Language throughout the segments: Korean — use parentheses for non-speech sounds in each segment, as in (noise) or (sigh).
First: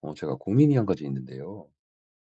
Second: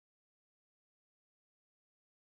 제가 고민이 한 가지 있는데요.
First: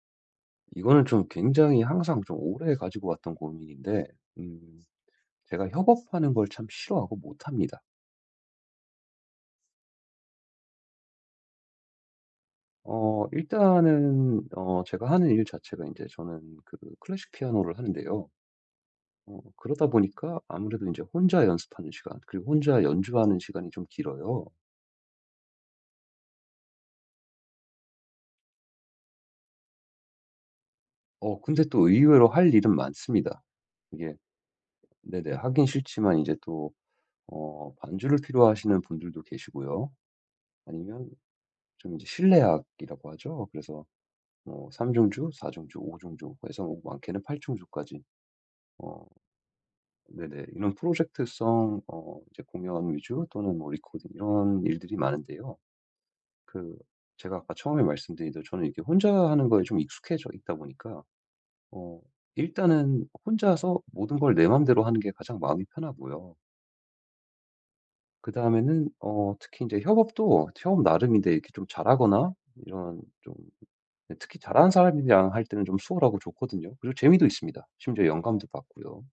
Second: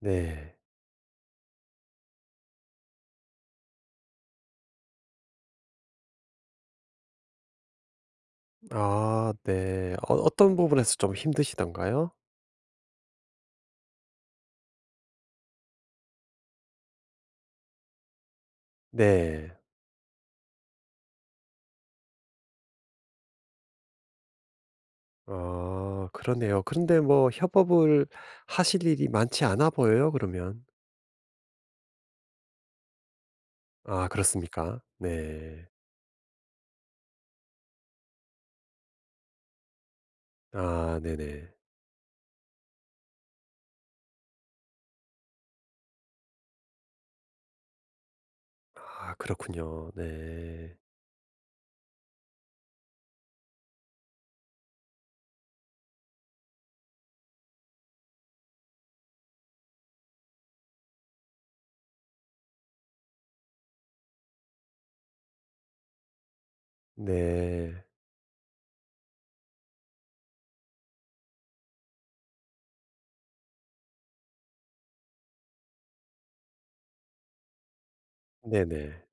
네. 이거는 좀 굉장히 항상 좀 오래 가지고 왔던 고민인데, 음, 제가 협업하는 걸 참 싫어하고 못합니다. 아 네. 어떤 부분에서 좀 힘드시던가요? 일단은, 제가 하는 일 자체가 이제 저는 그 클래식 피아노를 하는데요. 네. 그러다 보니까 아무래도 이제 혼자 연습하는 시간, 그리고 혼자 연주하는 시간이 좀 길어요. 아 그러네요. 그런데 뭐 협업을 하실 일이 많지 않아 보여요 그러면. 근데 또 의외로 할 일은 많습니다. 아 이게, 그렇습니까? 네네, 하긴 네. 싫지만 이제 또, 반주를 필요하시는 분들도 계시고요. 아 아니면 네네. 좀 이제 실내악이라고 하죠. 그래서 뭐 3 중주, 4 중주, 5 중주 뭐 해서 뭐 많게는 8 중주까지, 어 아 그렇군요. 네네, 이런 네. 프로젝트성, 이제 공연 위주 또는 뭐 리코딩 이런 일들이 많은데요. 그 제가 아까 처음에 말씀드린 대로 저는 이렇게 혼자 하는 거에 좀 익숙해져 있다 보니까, 어 일단은 혼자서 모든 걸 내 맘대로 하는 게 가장 마음이 편하고요. 네. 그다음에는, 특히 이제 협업도 협업 나름인데 이렇게 좀 잘하거나, 이런 좀, 근데 특히 잘하는 사람이랑 할 때는 좀 수월하고 좋거든요. 그리고 재미도 있습니다. 심지어 영감도 네네. 받고요.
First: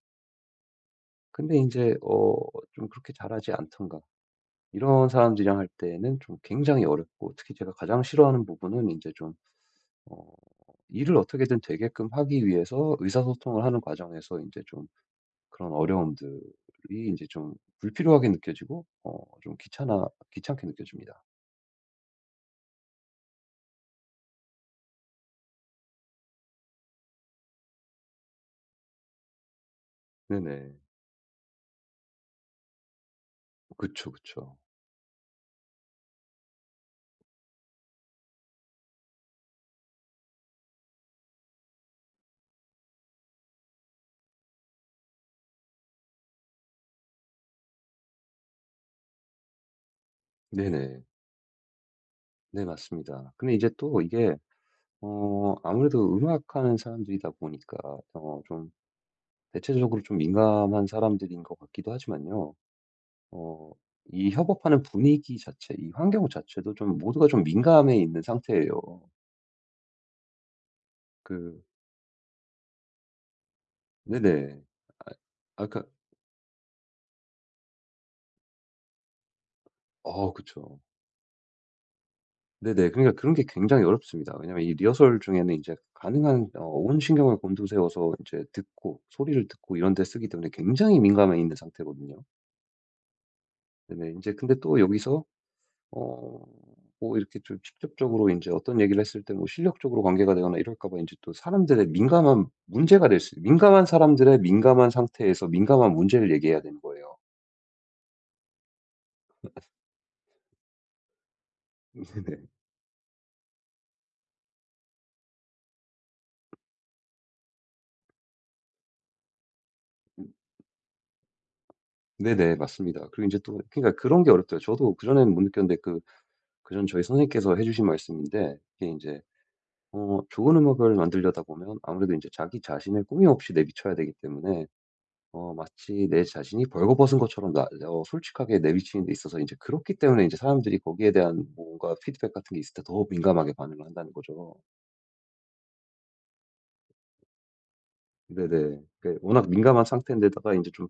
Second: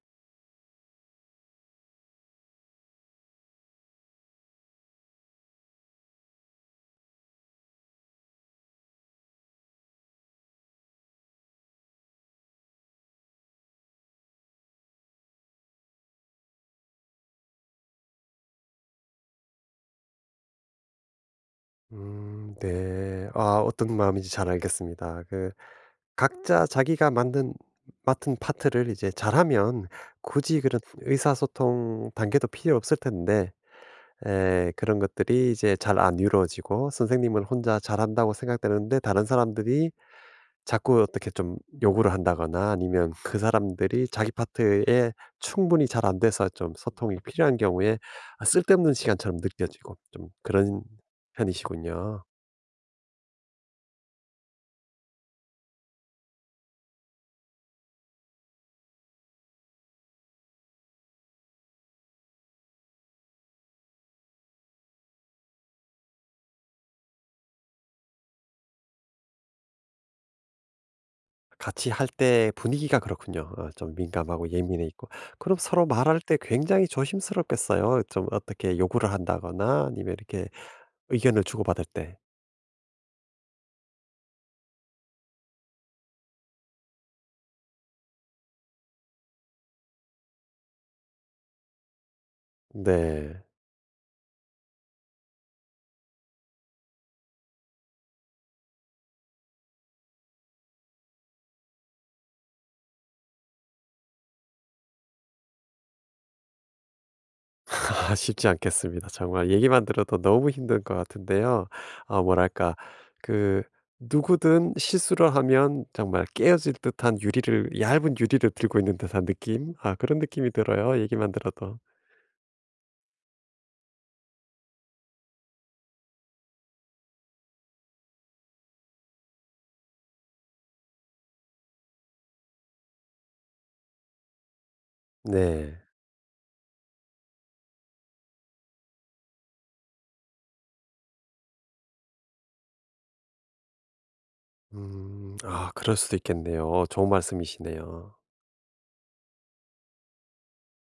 근데 이제, 좀 그렇게 잘하지 않던가 이런 사람들이랑 할 때는 좀 굉장히 어렵고, 특히 제가 가장 싫어하는 부분은 이제 좀, 어 일을 어떻게든 되게끔 하기 위해서 의사소통을 하는 과정에서 이제 좀 그런 어려움들이 이제 좀 불필요하게 느껴지고, 좀 귀찮아 귀찮게 느껴집니다. 네. 아 어떤 마음인지 잘 알겠습니다. 각자 자기가 만든 맡은 파트를 이제 잘하면 굳이 네네. 그런 의사소통 단계도 필요 없을 텐데. 그쵸, 그쵸. 예. 그런 것들이 이제 잘 안 이루어지고 선생님은 혼자 잘한다고 생각되는데 다른 사람들이 자꾸 어떻게 좀 요구를 한다거나 아니면 그 사람들이 자기 파트에 충분히 잘 안 돼서 좀 소통이 필요한 경우에 아 쓸데없는 시간처럼 느껴지고 좀 그런 네네. 편이시군요. 네, 맞습니다. 근데 이제 또 이게, 아무래도 음악하는 사람들이다 보니까, 좀 대체적으로 좀 민감한 사람들인 것 같기도 하지만요. 어 이 협업하는 분위기 자체, 이 환경 자체도 좀 모두가 좀 민감해 있는 상태예요. 그 같이 할 때 분위기가 그렇군요. 좀 민감하고 네네. 예민해 있고. 아, 그럼 아까, 서로 말할 때 굉장히 조심스럽겠어요. 좀 어떻게 요구를 한다거나 아니면 이렇게 그쵸. 의견을 주고받을 때. 네네. 그러니까 그런 게 굉장히 어렵습니다. 왜냐면 이 리허설 중에는 이제 가능한, 온 신경을 곤두세워서 이제 듣고 소리를 듣고 이런 데 쓰기 때문에 굉장히 민감해 있는 상태거든요. 네. 네네. 이제 근데 또 여기서, 어 뭐 이렇게 좀 직접적으로 이제 어떤 얘기를 했을 때 뭐 실력적으로 관계가 되거나 이럴까 봐 이제 또 사람들의 민감한 문제가 될 수, 민감한 사람들의 민감한 상태에서 민감한 문제를 얘기해야 되는 거예요. 아 쉽지 않겠습니다. 정말 얘기만 들어도 너무 힘든 것 같은데요. (laughs) 아 네네. 뭐랄까, 그 누구든 실수를 하면 정말 깨어질 듯한 유리를 얇은 유리를 들고 있는 듯한 느낌? 아 그런 느낌이 들어요, 얘기만 들어도. 네네. 맞습니다. 그리고 이제 또 그러니까 그런 게 어렵더라고요. 저도 그전에는 못 느꼈는데, 그전 저희 선생님께서 해 주신 말씀인데, 이게 이제, 좋은 음악을 만들려다 보면 아무래도 이제 자기 자신을 꾸밈 없이 내비쳐야 되기 때문에, 네. 마치 내 자신이 벌거벗은 것처럼 나, 솔직하게 내비치는 데 있어서 이제 그렇기 때문에 이제 사람들이 거기에 대한 뭔가 피드백 같은 게 있을 때 더 민감하게 반응을 한다는 거죠. 음. 아 그럴 수도 있겠네요. 좋은 말씀이시네요. 네네. 워낙 민감한 상태인데다가 이제 좀,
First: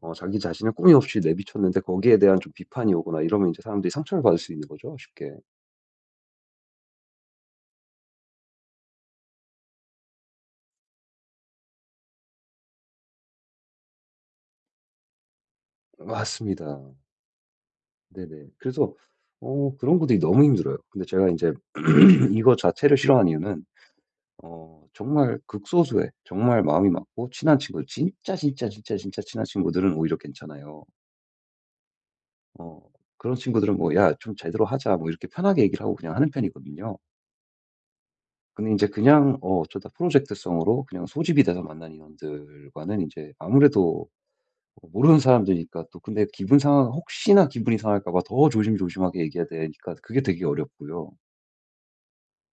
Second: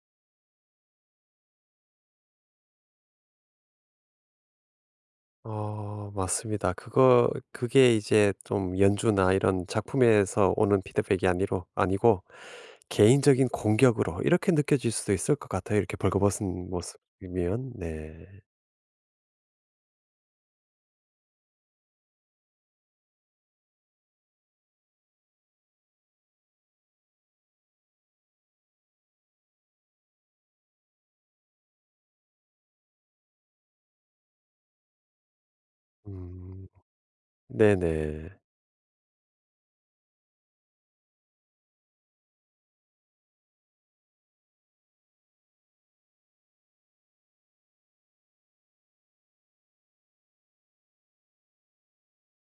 자기 자신을 꾸이 없이 내비쳤는데 거기에 대한 좀 비판이 오거나 이러면 이제 사람들이 상처를 받을 수 있는 거죠, 쉽게. 맞습니다. 그거 그게 이제 좀 연주나 이런 작품에서 오는 피드백이 아니로 아니고 개인적인 공격으로 이렇게 느껴질 수도 있을 것 같아요. 이렇게 벌거벗은 맞습니다. 모습이면. 네. 네네. 그래서, 그런 것들이 너무 힘들어요. 근데 제가 이제 (clears throat) 이거 자체를 싫어하는 이유는, 정말 극소수의 정말 마음이 맞고 친한 친구, 진짜 진짜 진짜 진짜 친한 친구들은 오히려 괜찮아요. 어 그런 친구들은 뭐 "야 좀 제대로 하자." 뭐 이렇게 편하게 얘기를 하고 그냥 하는 음. 편이거든요. 네네. 근데 이제 그냥, 어쩌다 프로젝트성으로 그냥 소집이 돼서 만난 인원들과는 이제 아무래도 모르는 사람들이니까, 또 근데 기분 상하 혹시나 기분이 상할까 봐 더 조심조심하게 얘기해야 되니까 그게 되게 어렵고요.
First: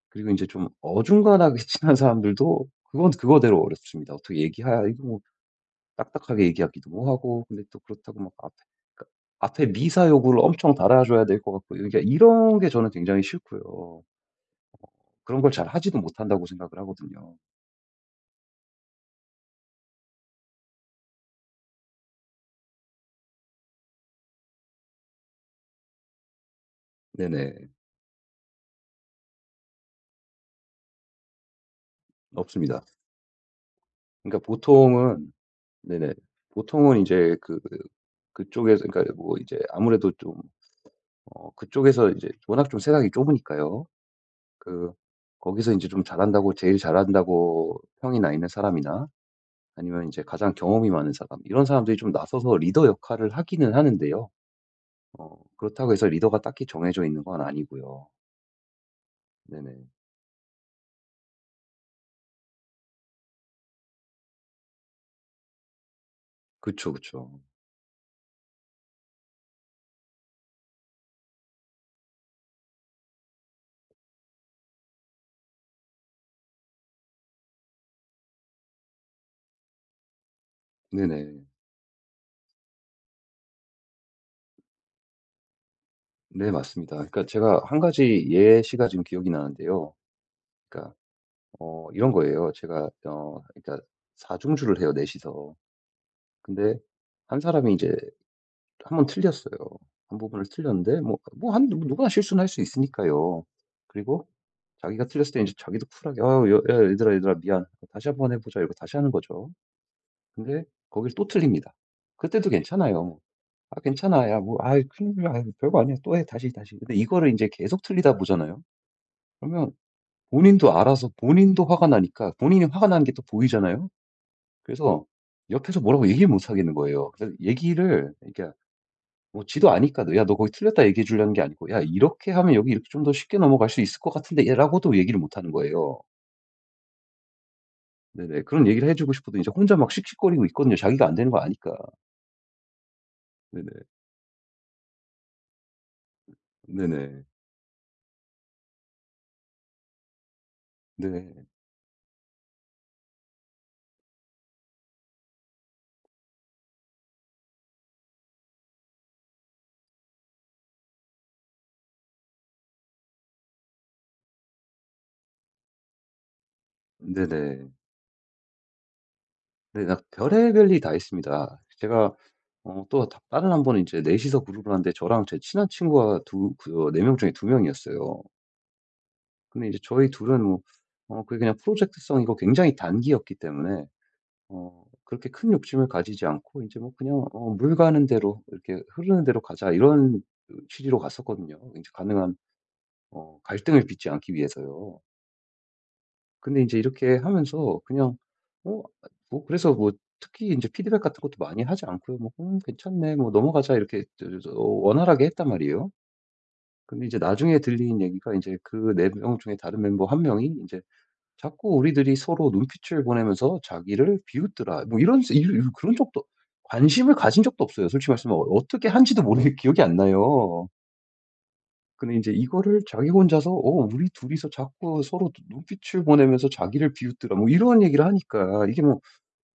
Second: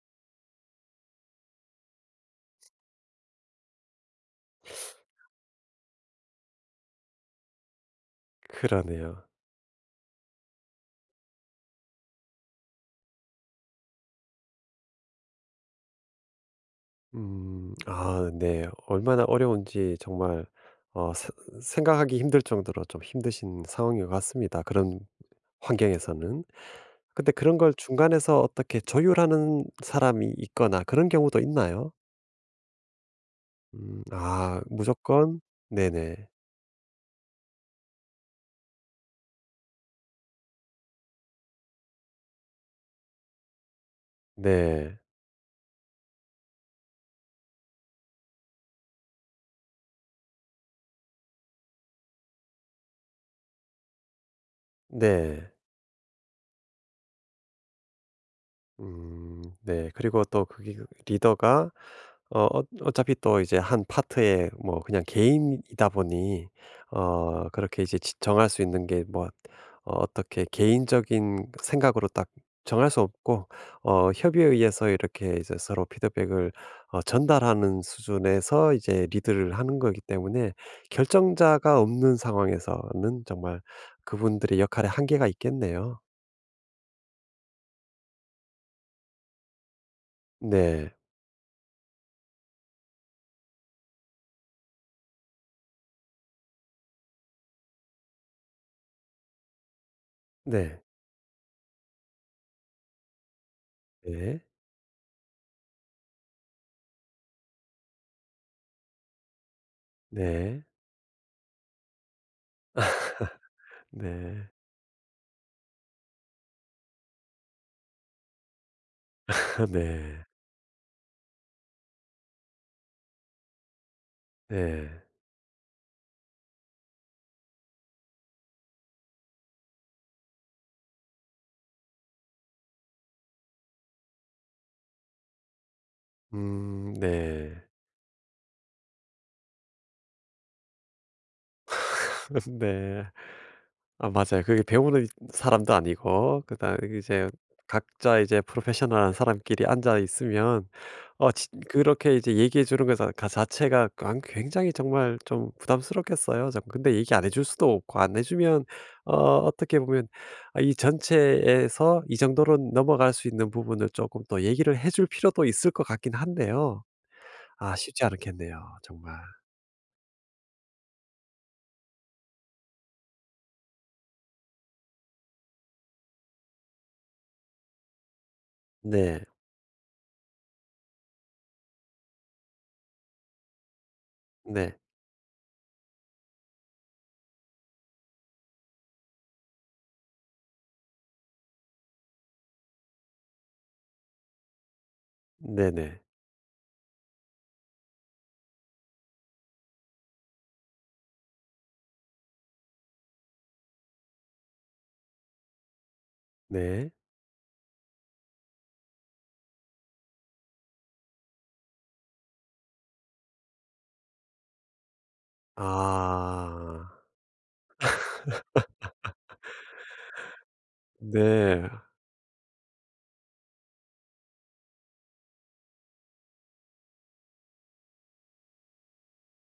그리고 이제 좀 어중간하게 (laughs) 친한 사람들도 그건 그거대로 어렵습니다. 어떻게 얘기하 이거 뭐 딱딱하게 얘기하기도 하고, 근데 또 그렇다고 막 그러니까 그러네요. 앞에 미사 요구를 엄청 달아줘야 될 것 같고, 그러니까 이런 게 저는 굉장히 싫고요. 그런 걸 잘하지도 못한다고 생각을 하거든요. 음. 아 네. 얼마나 어려운지 정말 어 세 생각하기 힘들 정도로 좀 힘드신 상황인 것 같습니다, 그런 환경에서는. 근데 그런 네네. 걸 중간에서 어떻게 조율하는 사람이 있거나 그런 경우도 있나요? 없습니다. 음. 그러니까 아 보통은, 무조건. 네네, 네네. 보통은 이제, 그쪽에서 그러니까 뭐 이제 아무래도 좀, 그쪽에서 이제 워낙 좀 세상이 좁으니까요. 그 네. 거기서 이제 좀 잘한다고 제일 잘한다고 평이 나 있는 사람이나, 아니면 이제 가장 경험이 많은 사람, 이런 사람들이 좀 나서서 리더 역할을 하기는 하는데요. 네. 그렇다고 해서 리더가 딱히 정해져 있는 건 아니고요. 네네. 네. 그리고 또 그게 그 리더가 어차피 또 이제 한 파트에 뭐 그냥 개인이다 보니 그쵸, 그쵸. 그렇게 이제 지 정할 수 있는 게 뭐 어떻게 개인적인 생각으로 딱 정할 수 없고 협의에 의해서 이렇게 이제 서로 피드백을 전달하는 수준에서 이제 리드를 하는 거기 때문에 네네. 결정자가 없는 상황에서는 정말 그분들의 역할에 한계가 있겠네요. 네, 맞습니다. 그러니까 제가 한 가지 예시가 지금 기억이 나는데요. 네. 그러니까, 이런 거예요. 제가, 그러니까 4 중주를 해요, 넷 이서. 근데 한 사람이 이제 한번 틀렸어요. 한 부분을 네. 틀렸는데, 뭐 한 누구나 실수는 할 수 있으니까요. 그리고 네. 자기가 틀렸을 때 이제 자기도 쿨하게 "아유, 여 야 얘들아, 얘들아 미안. 다시 한번 해 보자." 이러고 다시 하는 거죠. 근데 네. 거길 또 틀립니다. 그때도 괜찮아요. (laughs) "아 괜찮아. 야 네. 뭐, 아이 큰일이야. 아이 별거 아니야. 또 해. 다시, 다시." 근데 이거를 이제 계속 틀리다 보잖아요. (laughs) 그러면 네. 본인도 알아서 본인도 화가 나니까 본인이 화가 나는 게 또 보이잖아요. 네. 그래서 옆에서 뭐라고 얘기를 못 하겠는 거예요. 그래서 얘기를, 그러니까 뭐 지도 아니까 너, "야 너 거기 틀렸다." 얘기해 주려는 게 아니고 "야 이렇게 하면 여기 이렇게 좀 더 쉽게 넘어갈 수 있을 것 같은데."라고도 얘기를 못 하는 거예요. 네. 네네. 그런 얘기를 해 주고 싶어도 이제 혼자 막 씩씩거리고 있거든요, 자기가 안 되는 거 아니까. (laughs) 네. 네네. 아 맞아요. 그게 배우는 사람도 아니고 그다음에 네네. 이제 각자 이제 프로페셔널한 사람끼리 앉아 있으면 어 네. 그렇게 이제 얘기해 주는 것 자 가 자체가 굉장히 정말 좀 부담스럽겠어요. 정 근데 얘기 안 해줄 수도 없고 안 해 주면 어 어떻게 보면 아 이 전체에서 이 정도로 넘어갈 수 있는 부분을 조금 또 얘기를 해줄 필요도 있을 것 같긴 한데요. 네네. 아 쉽지 않겠네요 정말. 네, 나 별의별 일이 다 있습니다. 제가, 또 다 다른 한 번은 이제 넷이서 그룹을 하는데, 저랑 제 친한 친구가 두 그 4 명 중에 2 명이었어요. 네. 근데 이제 저희 둘은 뭐, 그게 그냥 프로젝트성이고 굉장히 단기였기 때문에, 네. 그렇게 큰 욕심을 가지지 않고 이제 뭐 그냥, '물 가는 대로 이렇게 흐르는 대로 가자.' 이런 그 취지로 갔었거든요. 이제 가능한, 갈등을 빚지 않기 위해서요. 네네. 근데 이제 이렇게 하면서 그냥, 어 뭐 그래서 뭐 특히 이제 피드백 같은 것도 많이 하지 않고요. 뭐 괜찮네. 뭐 넘어가자." 이렇게 저, 원활하게 했단 말이에요. 네. 근데 이제 나중에 들린 얘기가, 이제 그 네 명 중에 다른 멤버 한 명이 이제 "자꾸 우리들이 서로 눈빛을 보내면서 자기를 비웃더라." 뭐 이런, 그런 적도, 아. 관심을 가진 적도 없어요. 솔직히 말씀하면, 어떻게 한지도 모르게 (laughs) 기억이 안 나요. 네. 근데 이제 이거를 자기 혼자서 "어 우리 둘이서 자꾸 서로 눈빛을 보내면서 자기를 비웃더라." 뭐 이런 얘기를 하니까, 이게 뭐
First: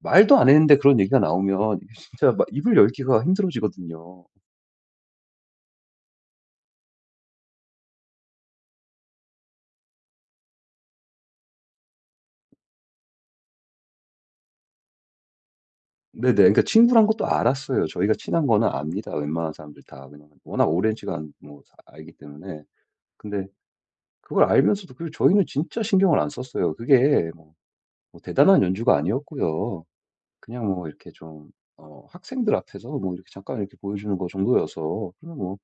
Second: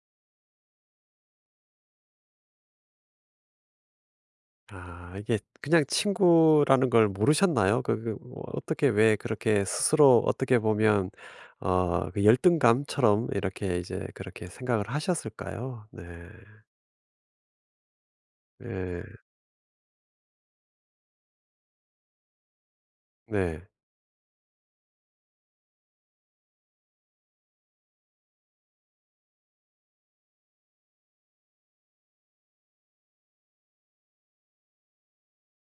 말도 안 했는데 그런 얘기가 나오면 이게 진짜 막 입을 열기가 힘들어지거든요. 아 이게 그냥 친구라는 걸 모르셨나요? 뭐 어떻게 왜 그렇게 스스로 어떻게 보면 그 열등감처럼 이렇게 이제 그렇게 생각을 하셨을까요? 네. 네네. 그러니까 친구란 것도 알았어요. 저희가 친한 거는 예. 압니다. 웬만한 사람들 다. 그냥 워낙 오랜 시간 뭐 사 알기 때문에. 근데 네. 그걸 알면서도, 저희는 진짜 신경을 안 썼어요. 그게, 뭐 대단한 연주가 아니었고요. 그냥 뭐 이렇게 좀, 학생들 앞에서 뭐 이렇게 잠깐 이렇게 보여주는 거 정도여서, 그냥 뭐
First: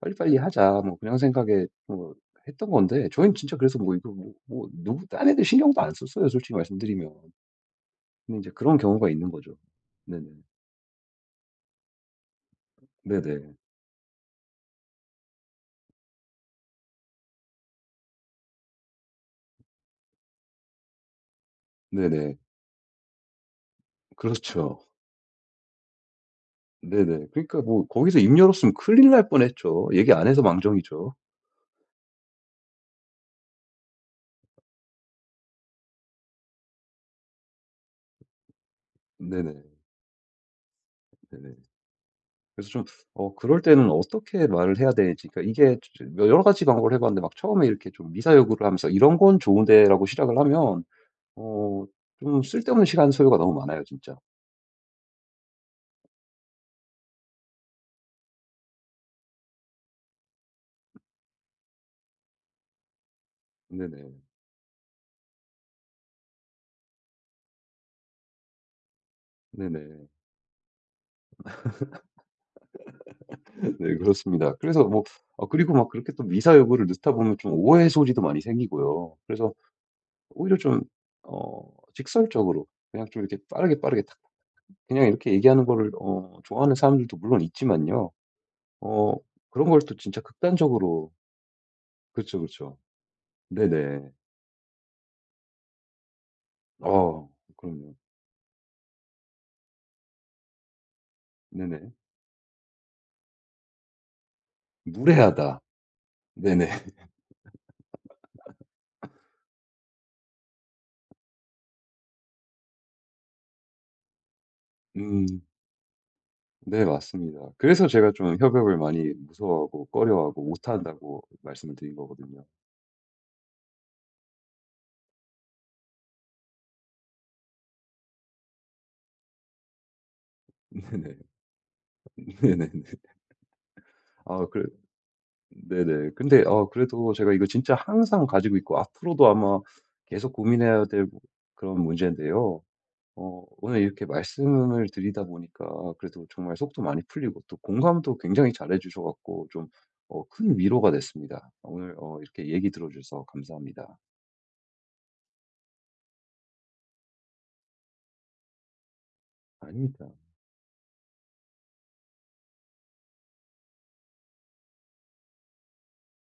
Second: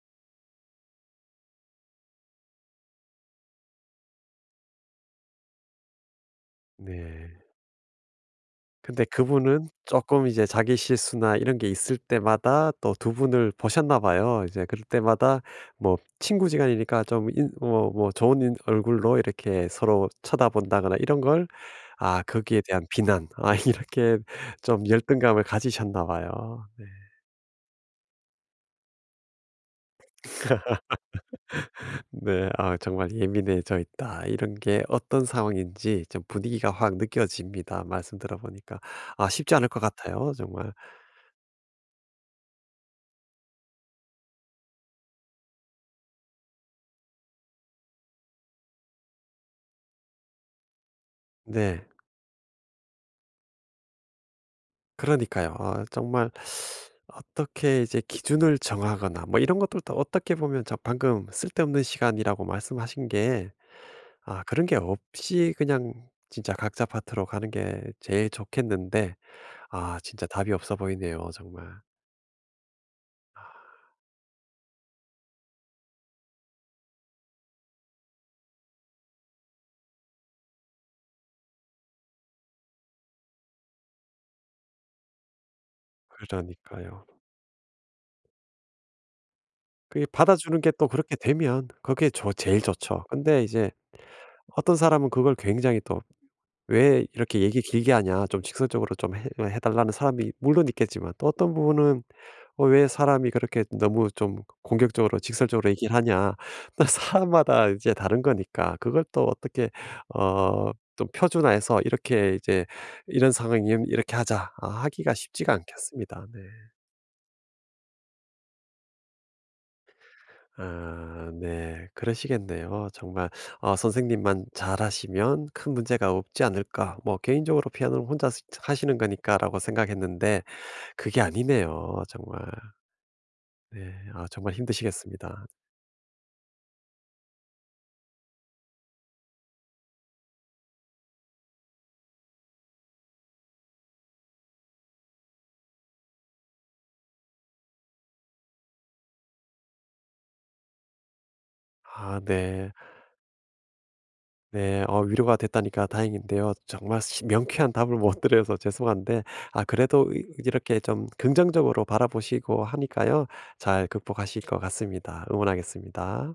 빨리빨리 하자, 뭐 그냥 생각에 뭐 했던 건데, 저희는 진짜 그래서 뭐 이거 뭐 누구 딴 애들 신경도 안 썼어요. 솔직히 네. 말씀드리면. 네. 근데 이제 그런 근데 경우가 있는 거죠. 그분은 네네. 조금 이제 자기 실수나 이런 게 있을 때마다 또 두 분을 네네. 보셨나 봐요. 이제 그럴 때마다 뭐 친구 지간이니까 좀 인 뭐 좋은 인 얼굴로 이렇게 서로 쳐다본다거나 이런 걸 아 네네. 거기에 대한 비난 아 (laughs) 이렇게 그렇죠. 좀 열등감을 가지셨나 봐요. 네. 네네. 그러니까 뭐 거기서 입 열었으면 큰일 날 뻔했죠. 얘기 안 해서 망정이죠. 네. 아 정말 예민해져 있다. 이런 게 어떤 상황인지 좀 분위기가 확 느껴집니다. 말씀 들어 보니까. 아 쉽지 네네. 않을 것 같아요 정말. 네네. 그래서 좀, 그럴 때는 어떻게 말을 해야 되는지, 그러니까 이게 여러 가지 방법을 해 봤는데, 막 처음에 이렇게 좀 미사여구를 하면서 "이런 건 좋은데."라고 시작을 하면, 네. 어 좀 쓸데없는 시간 소요가 너무 많아요 진짜. 그러니까요. 아 정말 어떻게 이제 기준을 정하거나 뭐 이런 것들도 어떻게 보면 방금 쓸데없는 시간이라고 말씀하신 게 네네. 아 그런 게 없이 그냥 진짜 각자 파트로 가는 게 제일 좋겠는데 아 네네. 진짜 답이 없어 보이네요 정말. (laughs) 네, 그렇습니다. 그래서 뭐, 아 그리고 막 그렇게 또 미사여구를 넣다 보면 좀 오해 소지도 많이 생기고요. 그래서 오히려 좀, 어 직설적으로 그냥 좀 이렇게 빠르게 빠르게 탁 그냥 이렇게 얘기하는 거를, 좋아하는 그러니까요. 사람들도 물론 있지만요. 어 그런 걸 또 그게 진짜 받아주는 게 또 극단적으로. 그렇게 되면 그게 그쵸, 제일 그쵸. 좋죠. 근데 이제 네네. 어떤 사람은 그걸 굉장히 또 '왜 어 이렇게 얘기 길게 그럼요. 하냐. 좀 직설적으로 좀 해 달라는 사람이 물론 있겠지만 또 어떤 네네. 부분은 왜 사람이 그렇게 너무 좀 공격적으로 무례하다. 직설적으로 얘기를 하냐.' 네네. (laughs) (laughs) 사람마다 이제 다른 거니까 그걸 또 어떻게 좀 표준화해서 이렇게 이제 "이런 상황이면 이렇게 하자." 아 하기가 음. 쉽지가 않겠습니다. 네. 네, 맞습니다. 그래서 제가 좀 협업을 많이 무서워하고 꺼려하고 못한다고 아 말씀을 네. 드린 거거든요. 그러시겠네요. 정말 '선생님만 잘하시면 큰 문제가 없지 않을까.' 뭐 '개인적으로 피아노를 혼자 스 하시는 거니까.'라고 생각했는데 (laughs) 그게 네네. 아니네요 정말. 네네네. 네. 아 아 정말 그래, 힘드시겠습니다. 네네. 근데, 그래도 제가 이거 진짜 항상 가지고 있고 앞으로도 아마 계속 고민해야 될 그런 문제인데요. 오늘 이렇게 말씀을 드리다 보니까 그래도 정말 속도 많이 풀리고 또 공감도 굉장히 잘해 주셔 갖고 좀, 큰 위로가 됐습니다. 오늘, 아 이렇게 얘기 네. 들어 주셔서 감사합니다. 네. 위로가 됐다니까 다행인데요. 정말 시 명쾌한 답을 못 (laughs) 드려서 죄송한데 아 그래도 아닙니다. 이 이렇게 좀 긍정적으로 바라보시고 하니까요 잘 극복하실 것 같습니다. 응원하겠습니다.